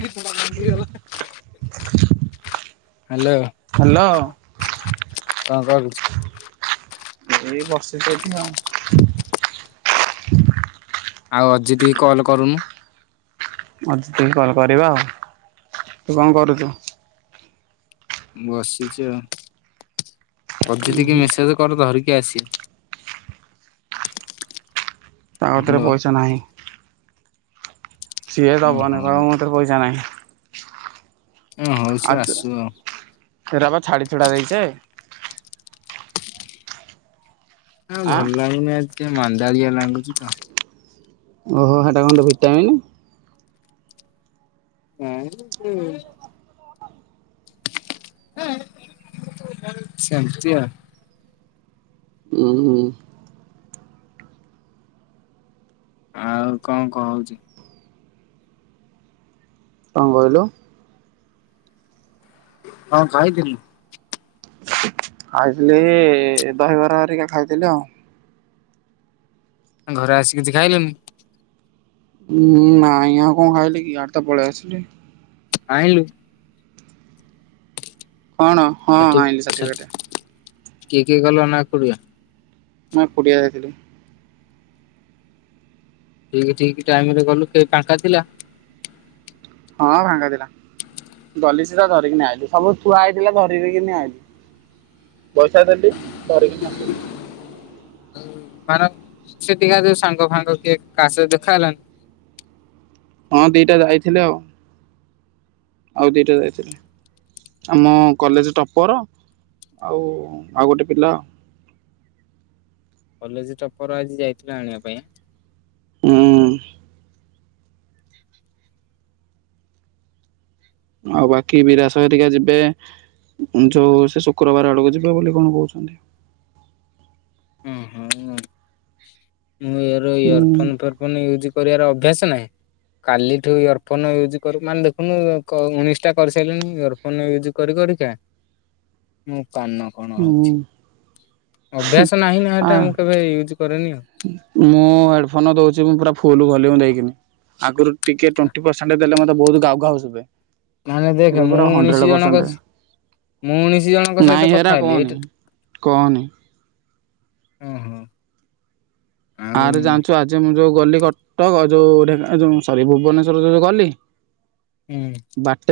[inaudible] ଗଲା। Hello hello କଣ କରୁଛୁ? ଏଇ ବସିଛି ଏଠି ଆଉ। ଆଉ ଅଜିତ କୁ କଲ କରୁନୁ? ଅଜିତ କୁ କଲ କରିବା ଆଉ ତୁ କଣ କରୁଛୁ? ବସିଛି ଆଉ ଉଁ ଅଜିତ କୁ ହୁଁ। ମେସେଜ କର ଧରିକି କି ଆସେ। ତାକତିରେ ପଇସା ନାହିଁ। ସିଏ ଓ ଦବନି ହଉ। କହିବ ମତରେ ପଇସା ନାହିଁ। ଏ ହଉ ସେ ଆଉ [unintelligible] ଆସୁ ଆଉ। ସେଟ ବା ଛାଡି ଛୁଡା ଦେଇଛେ। ଆ ଆଁ ଭଲ ଲାଗୁନି ଆଜି ଟିକେ ମାନ୍ଦାଲିଆ ଲାଗୁଛୁ ତ? ଓହୋ ହେଟା କଣ ତୋ ଭିଟାମିନ? [inaudible] ସେମିତି ଆଉ। ହୁଁ ହୁଁ। ଆଉ କଣ କହୁଛି? କଣ କହିଲୁ? ହଁ ଖାଇଥିଲି। ଖାଇଥିଲି ଦହିବରା ହରିକା ଖାଇଥିଲି ଆଉ। ଘରେ ଆସି କିଛି ଖାଇଲୁନି? ହୁଁ ନାହିଁ ଆଉ କଣ ଖାଇଲି କି ଇଆଡେ ତ ପଳେ ଆସିଲି। ଆଇଲୁ। କଣ? ହଁ ସେଠି ହଁ ଆଣିଲିି ସାର୍ଟିଫିକେଟ। କିଏ କିଏ କଲ ନା ଏକୁଟିଆ? ମୁଁ ଏକୁଟିଆ ଯାଇଥିଲି। ଠିକ ଠିକ ଟାଇମରେ ଗଲୁ କେହି ଫାଙ୍କା ଥିଲା। ହଁ ଫାଙ୍ଗାଥିଲା। ଗଲି ସିଧା ଧରିକି ଆଇଲି ସବୁ ଥୁଆ ହେଇଥିଲା ଧରିକିନା ଆଇିଲି। ପଇସା ଦେଲି ଧାରିକିନା ଆସିଲି। ମାନ ସେଠିକା ସାଙ୍ଗ ଫାଙ୍ଗ କିଏ କା ସହ ଦେଖା ହେଲାଣି? ହଁ ଦିଟା ଯାଇଥିଲେ ଆଉ। ଆଉ ଦିଇଟା ଯାଇଥିଲେ। ଆମ କଲେଜ ଟପର ଆଉ ଆଉ ଗୋଟେ ପିଲା। କଲେଜ ଟପର ଆଜି ଯାଇଥିଲ ଆଣିବା ପାଇଁ। ହୁଁ। ଆଉ ବାକି ବିରାସୟ ରିକା ଯିବେ। ଯୋଉ ସେ ଶୁକ୍ରବାର ଆଡକୁ ଯିବେ ବୋଲି କଣ କହୁଛନ୍ତି। ଓହ ମୁଁ ମୁଁ ଏହାର ହୁଁ ଇୟର ଫୋନ୍ ଫୋର ଫୋନ ୟୁଜ କରିବାର ଅଭ୍ୟାସ ନାହିଁ। କାଲିଠୁ ଇୟରଫୋନ ୟୁଜ୍ କରୁ ମାନେ ଦେଖୁନୁ କ ଉଣେଇଶଟା କରିସାରିଲଣି ଇୟରଫୋନ ୟୁଜ୍ କରି । କରିକା କାନ କଣ ହୁଁ ହଉଛି ଅଭ୍ୟାସ ନାହିଁ ନା ଆ ଏଟା ମୁଁ କେବେ ୟୁଜ କରେନି ଆଉ ମୁଁ ହେଡଫୋନ ଦଉଛି ମୁଁ ପୁରା ଫୁଲ ଭଲ୍ୟୁମ ଦେଇି ଆଗରୁ ଟିକେ ଟୋନଟି ପର୍ସେଣ୍ଟ ଦେଲେ ମଧ୍ଯ ବହୁତ ଘାଉ ଘାଉ ଶୁଭେ। ମାନେ ଏବେ ଦେଖ ମୁଁ ପୁରା ହଣ୍ଡ୍ରେଡ ଉଣେଇଶି ପରସେଣ୍ଟ। ଜଣଙ୍କ ମୁଁ ଉଣଶି ଜଣଙ୍କ ନାଇଁ ସହିତ ହେରା କଥା ହେଲି କହନି ଏଇ କହନି। ଓ ହୋ। ଆରେ ଜାଣିଛୁ ଆଜି ମୁଁ ଯୋଉ ଗଲି କଟକ ଆଉ ଯୋ ଢେଙ୍କା ଯୋଉ ସରି ଭୁବନେଶ୍ଵର ଯୋଉ ଗଲି। ହୁଁ।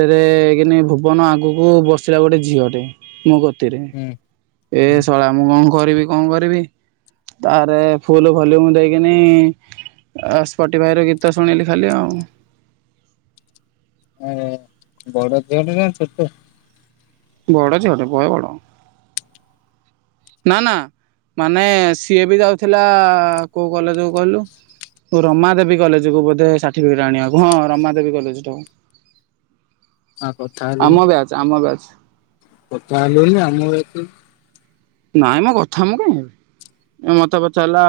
ଏ କିନି ଭୁବନ ଆଗକୁ ବସିଲା ଗୋଟେ ଝିଅଟେ ମୋ କତିରେ। ହୁଁ ଏ ହୁଁ ଶଳା ମୁଁ କଣ କରିବି କଣ କରିବି? ତାରେ ଫୁଲ ଭଲ୍ୟୁମୁ ଦେଇକିନି ଆ ସ୍ପଟିଭାଇ ର ଗୀତ ଶୁଣିଲି ଖାଲି ଆଉ। [inaudible] ଅ ବଡ ଝିଅ ଟେନା ଛୋଟ? ବଡ ଝିଅ ଟେ ବହେ ବଡ଼। ନା ନା ମାନେ ସିଏ ବି ଯାଉଥିଲା କୋଉ କଲେଜ କୁ କହିଲୁ? ରମା ଦେବୀ କଲେଜକୁ ବୋଧେ ସାର୍ଟିଫିକେଟ ଆଣିବାକୁ ହଁ ରମାଦବୀ କଲେଜ ଟାକୁ। ଆ କଥା ହେଲୁନି ଆମ ବ୍ୟାଚ୍ ଆମ ବ୍ୟାଚ୍। କଥା ହେଲୁନୁ ନା ଆମ ବ୍ୟାଚ୍ କୁ। ନାଇଁ ମୋ କଥା ମୁଁ କାଇଁ ହେବି। ଏ ମତେ ପଚାରିଲା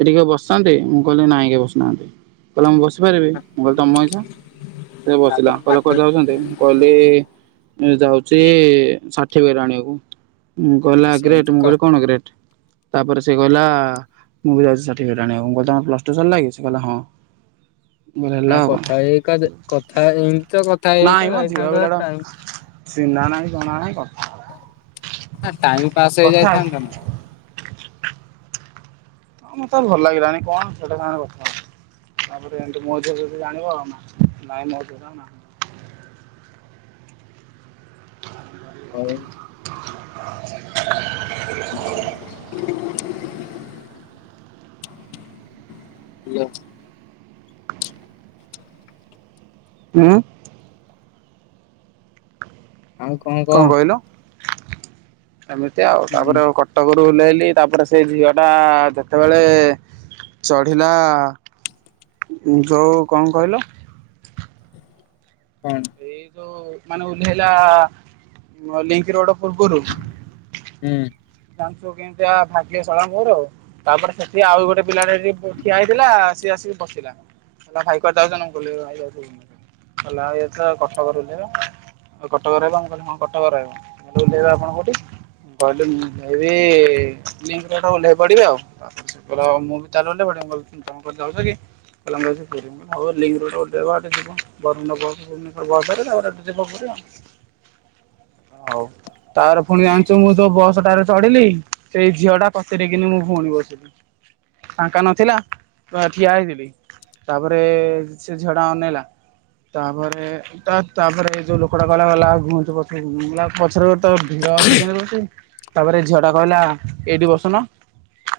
ଏ ଟିକେ ବସିନ୍ତି ମୁଁ କହିଲି ନାଇଁ କିଏ ବସିନାହାନ୍ତି କହିଲା ମୁଁ ବସି ବୁଝିପାରି ବି ମୁଁ କହିଲି ତମ ଇଛା। ସେ ବସିଲା ତାପରେ କହିଲା ବାଟ କଉ ଯାଉଛନ୍ତି ମୁ କହିଲି ଯାଉଚି ଷାଠି ରାଣିବାକୁ ମୁଁ ଆ କହିଲା ସେମିତି ଗ୍ରେଟ ମୁଁ କ କହିଲି କଣ ଗ୍ରେଟ? ତାପରେ ସେ କହିଲା ମୁଁ ବି ଯାଉଛି ସାର୍ଟିଫିକେଟ୍ ଆଣିବାକୁ ମୁଁ କହିଲି ତମର ପ୍ଲଟୁ ସରିଲା କି ସେ କହିଲା ହଁ। ମୁଁ କହିଲି [inaudible] ହେଲା ଆ ଆଉ କଣ କଥା ହେଇକା କଥା ଏମତି ତ କଥା ନାଇଁ ହେଇକା ମ ଝିଅ ଯାଇଥାନ୍ତ ପିଲାଟା ଟାଇମ ଚିହ୍ନା ନାହିଁ ଜଣା ନାହିଁ କଥା ହଁ ଟାଇମ ପାସ୍ ହେଇ କଥା ଯାଇଥାନ୍ତା ନା। ହଁ ମତେ ଭଲ ଲାଗିଲାଣି କଣ ସେଟା ସାରେ କଥା ହବ। ତାପରେ ଏମତି ମୋ ଝିଅ ଜାଣିବ ଆଉ ନା ନାଇଁ ମୋଝ [inaudible] ହଉ। [inaudible] [inaudible] ହାଲୋ। ଆ ଆଉ କଣ କହ? ଏମିତି ଆଉ ହୁଁ ତାପରେ ଆଉ କଟକ ଉଲେଇଲି ତାପରେ ସେଇ ଝିଅ ଟା ଯେତେବେଳେ ଚଢିଲା ଯଉ କଣ କହିଲ? କଣ? ଏଇ ଯୋଉ ମାନେ ଓହ୍ଲାଇଲା ଲିଙ୍କି ରୋଡ। ପୂର୍ବରୁ ହୁଁ କେମତିଆ ଭାଗ୍ୟ ଶାଳାଙ୍କର ତାପରେ ସେଠି ଆଉ ଗୋଟେ ପିଲାଟେ ଠିଆ ହେଇଥିଲା ସିଏ ଆସିକି ହସିଲା କହିଲା ଭାଇ କୁଆଡେ ଯାଉଛନ୍ତି? ମୁଁ କହିଲି କଟକ ରେ ଓହ୍ଲାଇବ କଟକ ରେ ବା ମୁଁ କହିଲି ହଁ କଟକ ରହିବ ମୁଁ କହିଲି ଓହ୍ଲାଇବେ ଆପଣ କୋଉଠି? କହିଲି ମୁଁ ଯିବି ଲିଙ୍କି ରୋଡ଼ ରେ ଓହ୍ଲେଇ ପଡିବି ଆଉ ତ ମୁଁ ବି ତାହେଲେ ଓହ୍ଲେଇ ପିଡିବି। ମୁଁ କହିଲି ତମେ କୁଆଡେ ଯାଉଛ କି? କହିଲା ମୁଁ ଯାଉଛି [unintelligible] ହଉ ଆଉ ଟିକେ ଜଗ ବରମୁଣ୍ଡା ବସ ବ ତାପରେ ଯିବ ପୁରୀ ଆଉ। ତାର ପୁଣି ଜାଣିଛୁ ମୁଁ ଯଉ ବସ ଟାରେ ଚଢିଲି ସେଇ ଝିଅ ଟା କତିରେକିନି ମୋ ଭଉଣୀ ବସିଛି ଫାଙ୍କା ନ ଥିଲା। ଠିଆ ହୋଇଥିଲି ତାପରେ ସେ ଝିଅ ଟା ଅନେଇଲା । ତାପରେ ତା ତାପରେ ଯୋଉ ଲୋକଟା କହିଲା କହିଲା ଘୁଞ୍ଚ ପଛକୁ ମୁଁ କହିଲି ପଛରେ ଗୋଟେ ଝିଅ ଅଛି । [unintelligible] ତାପରେ ଝିଅ ଟା କହିଲା ଏଇଠି ବସୁନ?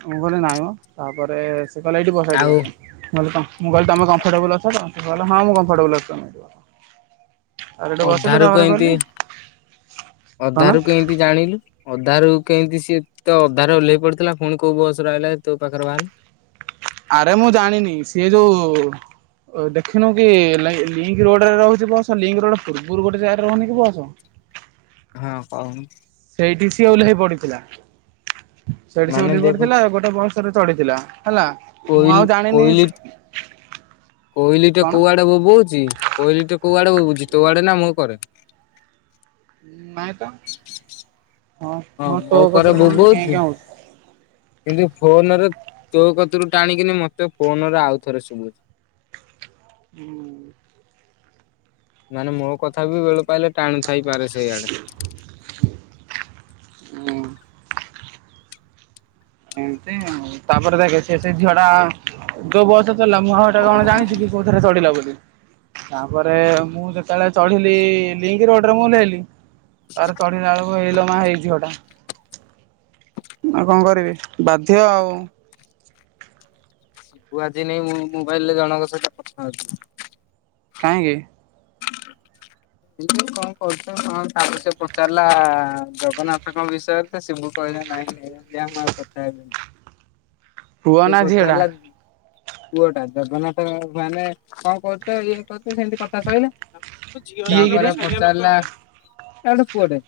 ମୁଁ କହିଲି ନାହିଁ ମ ତା ପରେ କହିଲା ଏଇଠି ବସ ଏଇଠି ଆଉ ବସ ମୁଁ ମୁଁ କହିଲି ତମେ କମ୍ଫଟେବଲ ଅଛ ତ? ସେ କହିଲେ ହଁ ମୁଁ କମ୍ଫଟେବଲ ଅଛି । [inaudible] ଅଧାରୁ କେ ତାପରେ ଏମିତି କହିଲି କଣ ଅଧାରୁ କେ ଏମିତି ଜାଣିଲୁ। ଅଧାରୁ କେମିତି ସିଏ ତ ଅଧାରେ ଓହ୍ଲେଇ ପଡିଥିଲା ପୁଣି କୋଉ ବସ୍ ରେ ଆଇଲା ଯେ ତୋ ପାଖରେ ବାହାରିଲା? ଆରେ ମୁଁ ଜାଣିନି ସିଏ ଯୋଉ-ଉ-ଉ ଅ ଦେଖିନୁ କି-ଇ-ଇ, ଲି ଲିଙ୍କ ରୋଡରେ ରହୁଛି ବସ୍, ଲିଙ୍କ ରୋଡ ପୂର୍ବରୁ ଗୋଟେ ଜାଗାରେ ରହୁନି କି ବସ୍? [inaudible] ହଁ କହୁନୁ। ସେଇଠି ସିଏ ଓହ୍ଲେଇ ପଡିଥିଲା। ସେଇଠି ସିଏ ମାନେ ଉହ୍ଲେଇ ଦେଖ ପଡ଼ିଥିଲା ଗୋଟେ ବସ୍ ରେ ଚଢିଥିଲା ହେଲା ମୁଁ କୋଇଲି ଆଉ ଜାଣିନି ସେ କୋଇଲି ଟେ କୁଆଡ଼େ ବୋବଉଛି କୋଇଲି ଟେ କୁଆଡ଼େ ବୋବଉଛି ତୋ ଆଡେ ନା ମୋ ଉପରେ। ନାଇଁ ତ। ହଁ ମୋ ତୋ କରେ କତିରେ କଣ ଗୋଟେ କେଁ ବୋବଉଛି କେଁ ହଉଛି। କିନ୍ତୁ ଫୋନରେ ତୋ କତିରୁ ଟାଣିକିନି ମତେ ଫୋନରେ ଆଉ ଥରେ ଶୁଭୁଛି । ହୁଁ। ମାନେ ମୋ କଥା ବି ବେଳୁ ପାଇଲେ ଟାଣୁଥ ଥାଇପାରେ ସେଇଆଡେ । ହୁଁ ଏମତି ଆଉ ତାପରେ ଦେଖ ସେ ସେଇ ଝିଅ ଟା ତୋ ବୟସ ଲା ମୁଁ ହଉଟା କଣ ଜାଣିଛି କି କୋଉଥିରେ ଚଢିଲା ବୋଲି? ତାପରେ ମୁଁ ଯେତେବେଳେ ଚଢିଲି ଲିଙ୍କ ରୋଡରେ ମୁଁ ଓଲେହିଲି ତାପରେ ଚଢିଲା ବେଳକୁ ଏଇ ଲୋ ମା ହେଇ ଝିଅ ଟା। ଆଉ କଣ କରିବି? ବାଧ୍ୟ ଆଉ। କୁଆଯିନି ମୁଁ ମୋବାଇଲ୍ ରେ ଜଣଙ୍କ ସହିତ କଥା ହେଉଛି । କାହିଁକି ହ [unintelligible] କଣ କରୁଛ କଣ ତାକୁ ସେ ପଚାରିଲା-ଆ-ଆ-ଆ ଜଗନ୍ନାଥଙ୍କ ବିଷୟରେ ତ ସେ ବହୁତ୍ କହିଲ ନାଇଁ ସେ ମୁଁ ଆଉ କଥା ହେବିନି । ପୁଅ ନା ଝିଅ ଡା? ପୁଅ ଟା ଜଗନ୍ନାଥ ଅ ମାନେ କଣ କରୁଛ ଇଏ କରୁଛ ସେମିତି କଥା ସଇଲା । କିଏ ତାପରେ କିରେ? ପଚାରିଲା ଏ ଗୁଟେ ପୁଅ ଡେ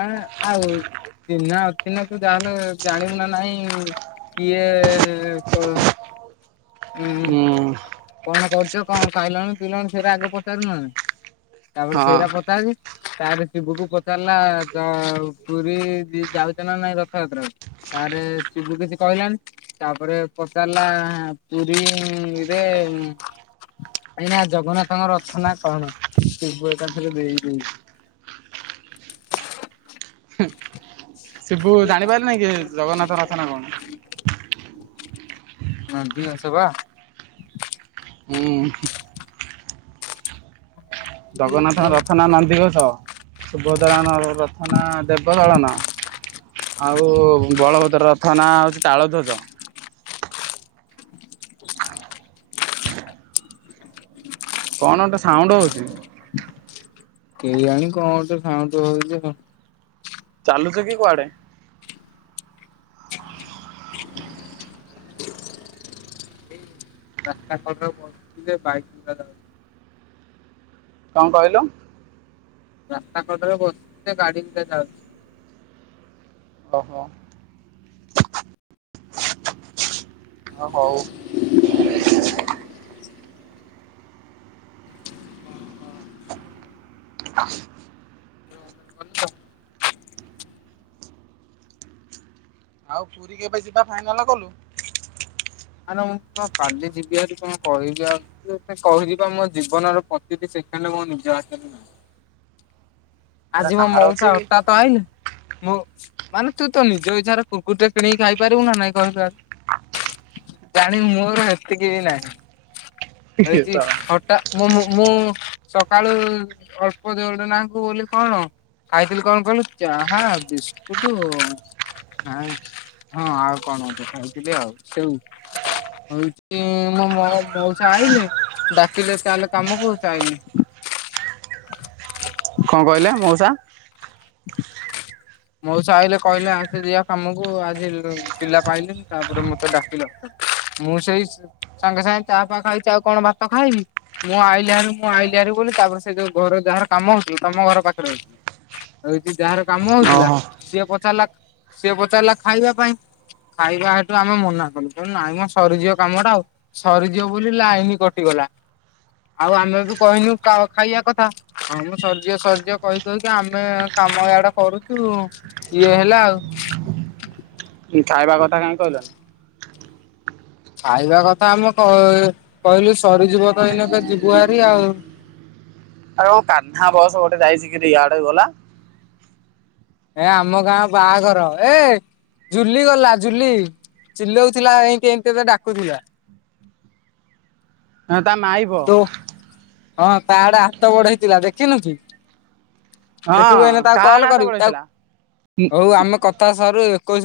ମାନେ ଆଉ ଚିହ୍ନା ଅଛି ନା ତୁ ଯାହାହେଲେ ଜାଣିବୁ ନା ନାହିଁ କିଏ-ଏ-ଏ-ଏ ଏ ପ ହୁ। କଣ କରୁଛ କଣ ଖାଇଲନି ପିଇଲନି ସେରା ଆଗ ପଚାରୁ ନାହାନ୍ତି । ତାପରେ ହଁ ସେଇରା ପଚାରି ତାପରେ ଶିବୁକୁ ପଚାରିଲା-ଆ-ଆ ପୁରୀ-ଇ-ଇ ଯାଉଛ ନା ନାଇଁ ରଥଯାତ୍ରାକୁ । ତାରେ ସିବୁ କିଛି କହିଲାନି ତାପରେ ପଚାରିଲା-ଆ-ଆ-ଆ ପୁରୀ-ଇ-ଇ-ଇ ରେ କାହିଁକି ନା ଜଗନ୍ନାଥଙ୍କ ରଥ ନା କଣ ସିବୁ ଏକାଥରେ ଦେଇଦେଇ [unintelligible] ହୁଁ ସିବୁ ଜାଣିପାରିଲାନି କି ଜଗନ୍ନାଥଙ୍କ ରଥ ନାଁ କଣ? ନା ଫ୍ରି ଅଛ ବା। ହଁ। ଜଗନ୍ନାଥଙ୍କ ବା ରଥ ନା ନନ୍ଦିଘୋଷ ସୁଭଦ୍ରାଙ୍କ ର ରଥ ନା ଦେବଦଳନ ଆଉ-ଉ-ଉ ବଳଭଦ୍ର ରଥ ନାଁ ହେଉଛି ତାଳ ଧ୍ୱଜ। କଣ ଗୋଟେ ସାଉଣ୍ଡ ହଉଛି? କେଜାଣି କଣ ଗୋଟେ ସାଉଣ୍ଡୁ ହୋଉଛି ଆଉ। ଚାଲୁଛ କି କୁଆଡେ? ରାସ୍ତା କଡରେ ବଇଛି ଯେ ବାଇକ ଗୁରା ଯାଉଛି। କଣ କହିଲୁ? ରାସ୍ତା କଡରେ ବସିଛି ଯେ ଗାଡି ଗୁଡା ଯାଉଛି। ଓହୋ। ହଁ ହଉ। [unintelligible] [unintelligible] ଆଉ ପୁରୀ କେବେ ଯିବା ଫାଇନାଲ କଲୁ? ଆରେ ମୁଁ କଣ କାଲି ଯିବି ଆରି କଣ କହିବି ତତେ କହିଲି ପା ମୋ ଜୀବନର ପ୍ରତିଟି ସେ ସେକେଣ୍ଡ ମୋ ନିଜ ହାତରେ ନାହିଁ। ଏଟା ଆଜି ମୋ କାହାର ଅଛି ମଉସା ହଠାତ ଆଇଲେ ମୁଁ ମାନେ ତୁ ତ ନିଜ ଇଚ୍ଛାରେ କୁକୁରଟେ କିଣିକି ଖାଇପାରିବୁ ନା ନାହିଁ କହିଲୁ ଆଗ ଜାଣି ମୋର ହେତି କି ବି ନାହିଁ। କି ହେଉଛି କଣ ହଠା ମୁଁ ମୁଁ ସକାଳୁ ଅଳ୍ପ ଦେଉଟ ନାକୁ ବୋଲି କଣ ଖାଇଥିଲି କଣ କହିଲୁ ଚାହା ବିସ୍କୁଟୁ ନାଇଁ ହଁ ଆଉ କଣ ଗୋଟେ ଖାଇଥିଲି ଆଉ ସେଓ। ହଉଛି ମୁଁ ମୋ ମଉସା ଆଇଲେ ଡାକିଲେ ଚାଲ କାମକୁ ଚାଇଲି। [unintelligible] କଣ କହିଲେ ମଉସା? [unintelligible] ମଉସା ଆଇଲେ କହିଲେ ଆସେ ଯିବା କାମକୁ ଆଜି ପିଲା ପାଇଲିନି ତାପରେ ମତେ ଡାକିଲା ମୁଁ ସେଇ ସ-ସାଙ୍ଗେ ସାଙ୍ଗେ ଚା ପା ଖାଇଛି ଆଉ କଣ ଭାତ ଖାଇବି, ମୁଁ ଆଇଲି ହେରି ମୁଁ ଆଇ ତିଆରି କଲି ତାପରେ ସେ ଯୋଉ ଘର ଯାହାର କାମ ହଉଛି ତମ ଘର ପାଖରେ ହଉଛି। ହଉଛି ଯାହାର କାମ ହଉଥିଲା ଓହୋ। ସିଏ ପଚାରିଲା ସିଏ ପଚାରିଲା ଖାଇବା ପାଇଁ? ଖାଇବା ହେତୁ ଆମେ ମନା କଲୁ କଣ ନାଇଁମ ସରିଯିବ କାମ ଟା ଆଉ ସରିଯିବ ବୋଲି ଲାଇନ କଟିଗଲା। ଗଲା। ଆଉ ଆମେ ବି କହିନୁ କା ଖାଇବା କଥା କାମ ସରିଯିବ ସରିଯିବ କହି କହିକି ଆମେ କାମ ୟାଡେ କରୁଛୁ ଇଏ ହେଲା ଆଉ। ଖାଇବା କଥା କାଇଁ କହିଲନି? ଖାଇବା କଥା ଆମ କ-କହିଲୁ ସରିଯିବ ତ ଏଇନ କେ ଯିବୁ ଆରି ଆଉ। [inaudible] ଆଉ କାହ୍ନା ବସ ଗୋଟେ ଯାଇଛି କିରି ଇଆଡେ ଗଲା। ଏଁ ଆମ ଗାଁ ବାହାଘର ଏ ଜୁଲି ଗଲା ଜୁଲି ଚିଲଉଥିଲା ଏମତି ଏମତି ଏ ଡାକୁଥିଲା। [inaudible] ହଁ ତା ମାଇପ। ତୋ ହଁ ତା ଆଡେ ହାତ ବଡ ହେଇଥିଲା ଦେଖିନୁକି ଦେଖିବୁ ଏଇନ ହଁ ତାକୁ କାହାଆଡେ କଲ ହାତ କରିବି ତାକୁ ବଢେଇଥିଲା? ଉଁ ତା ହଉ ଆମ କଥା ସରୁ ଏକୋଇଶ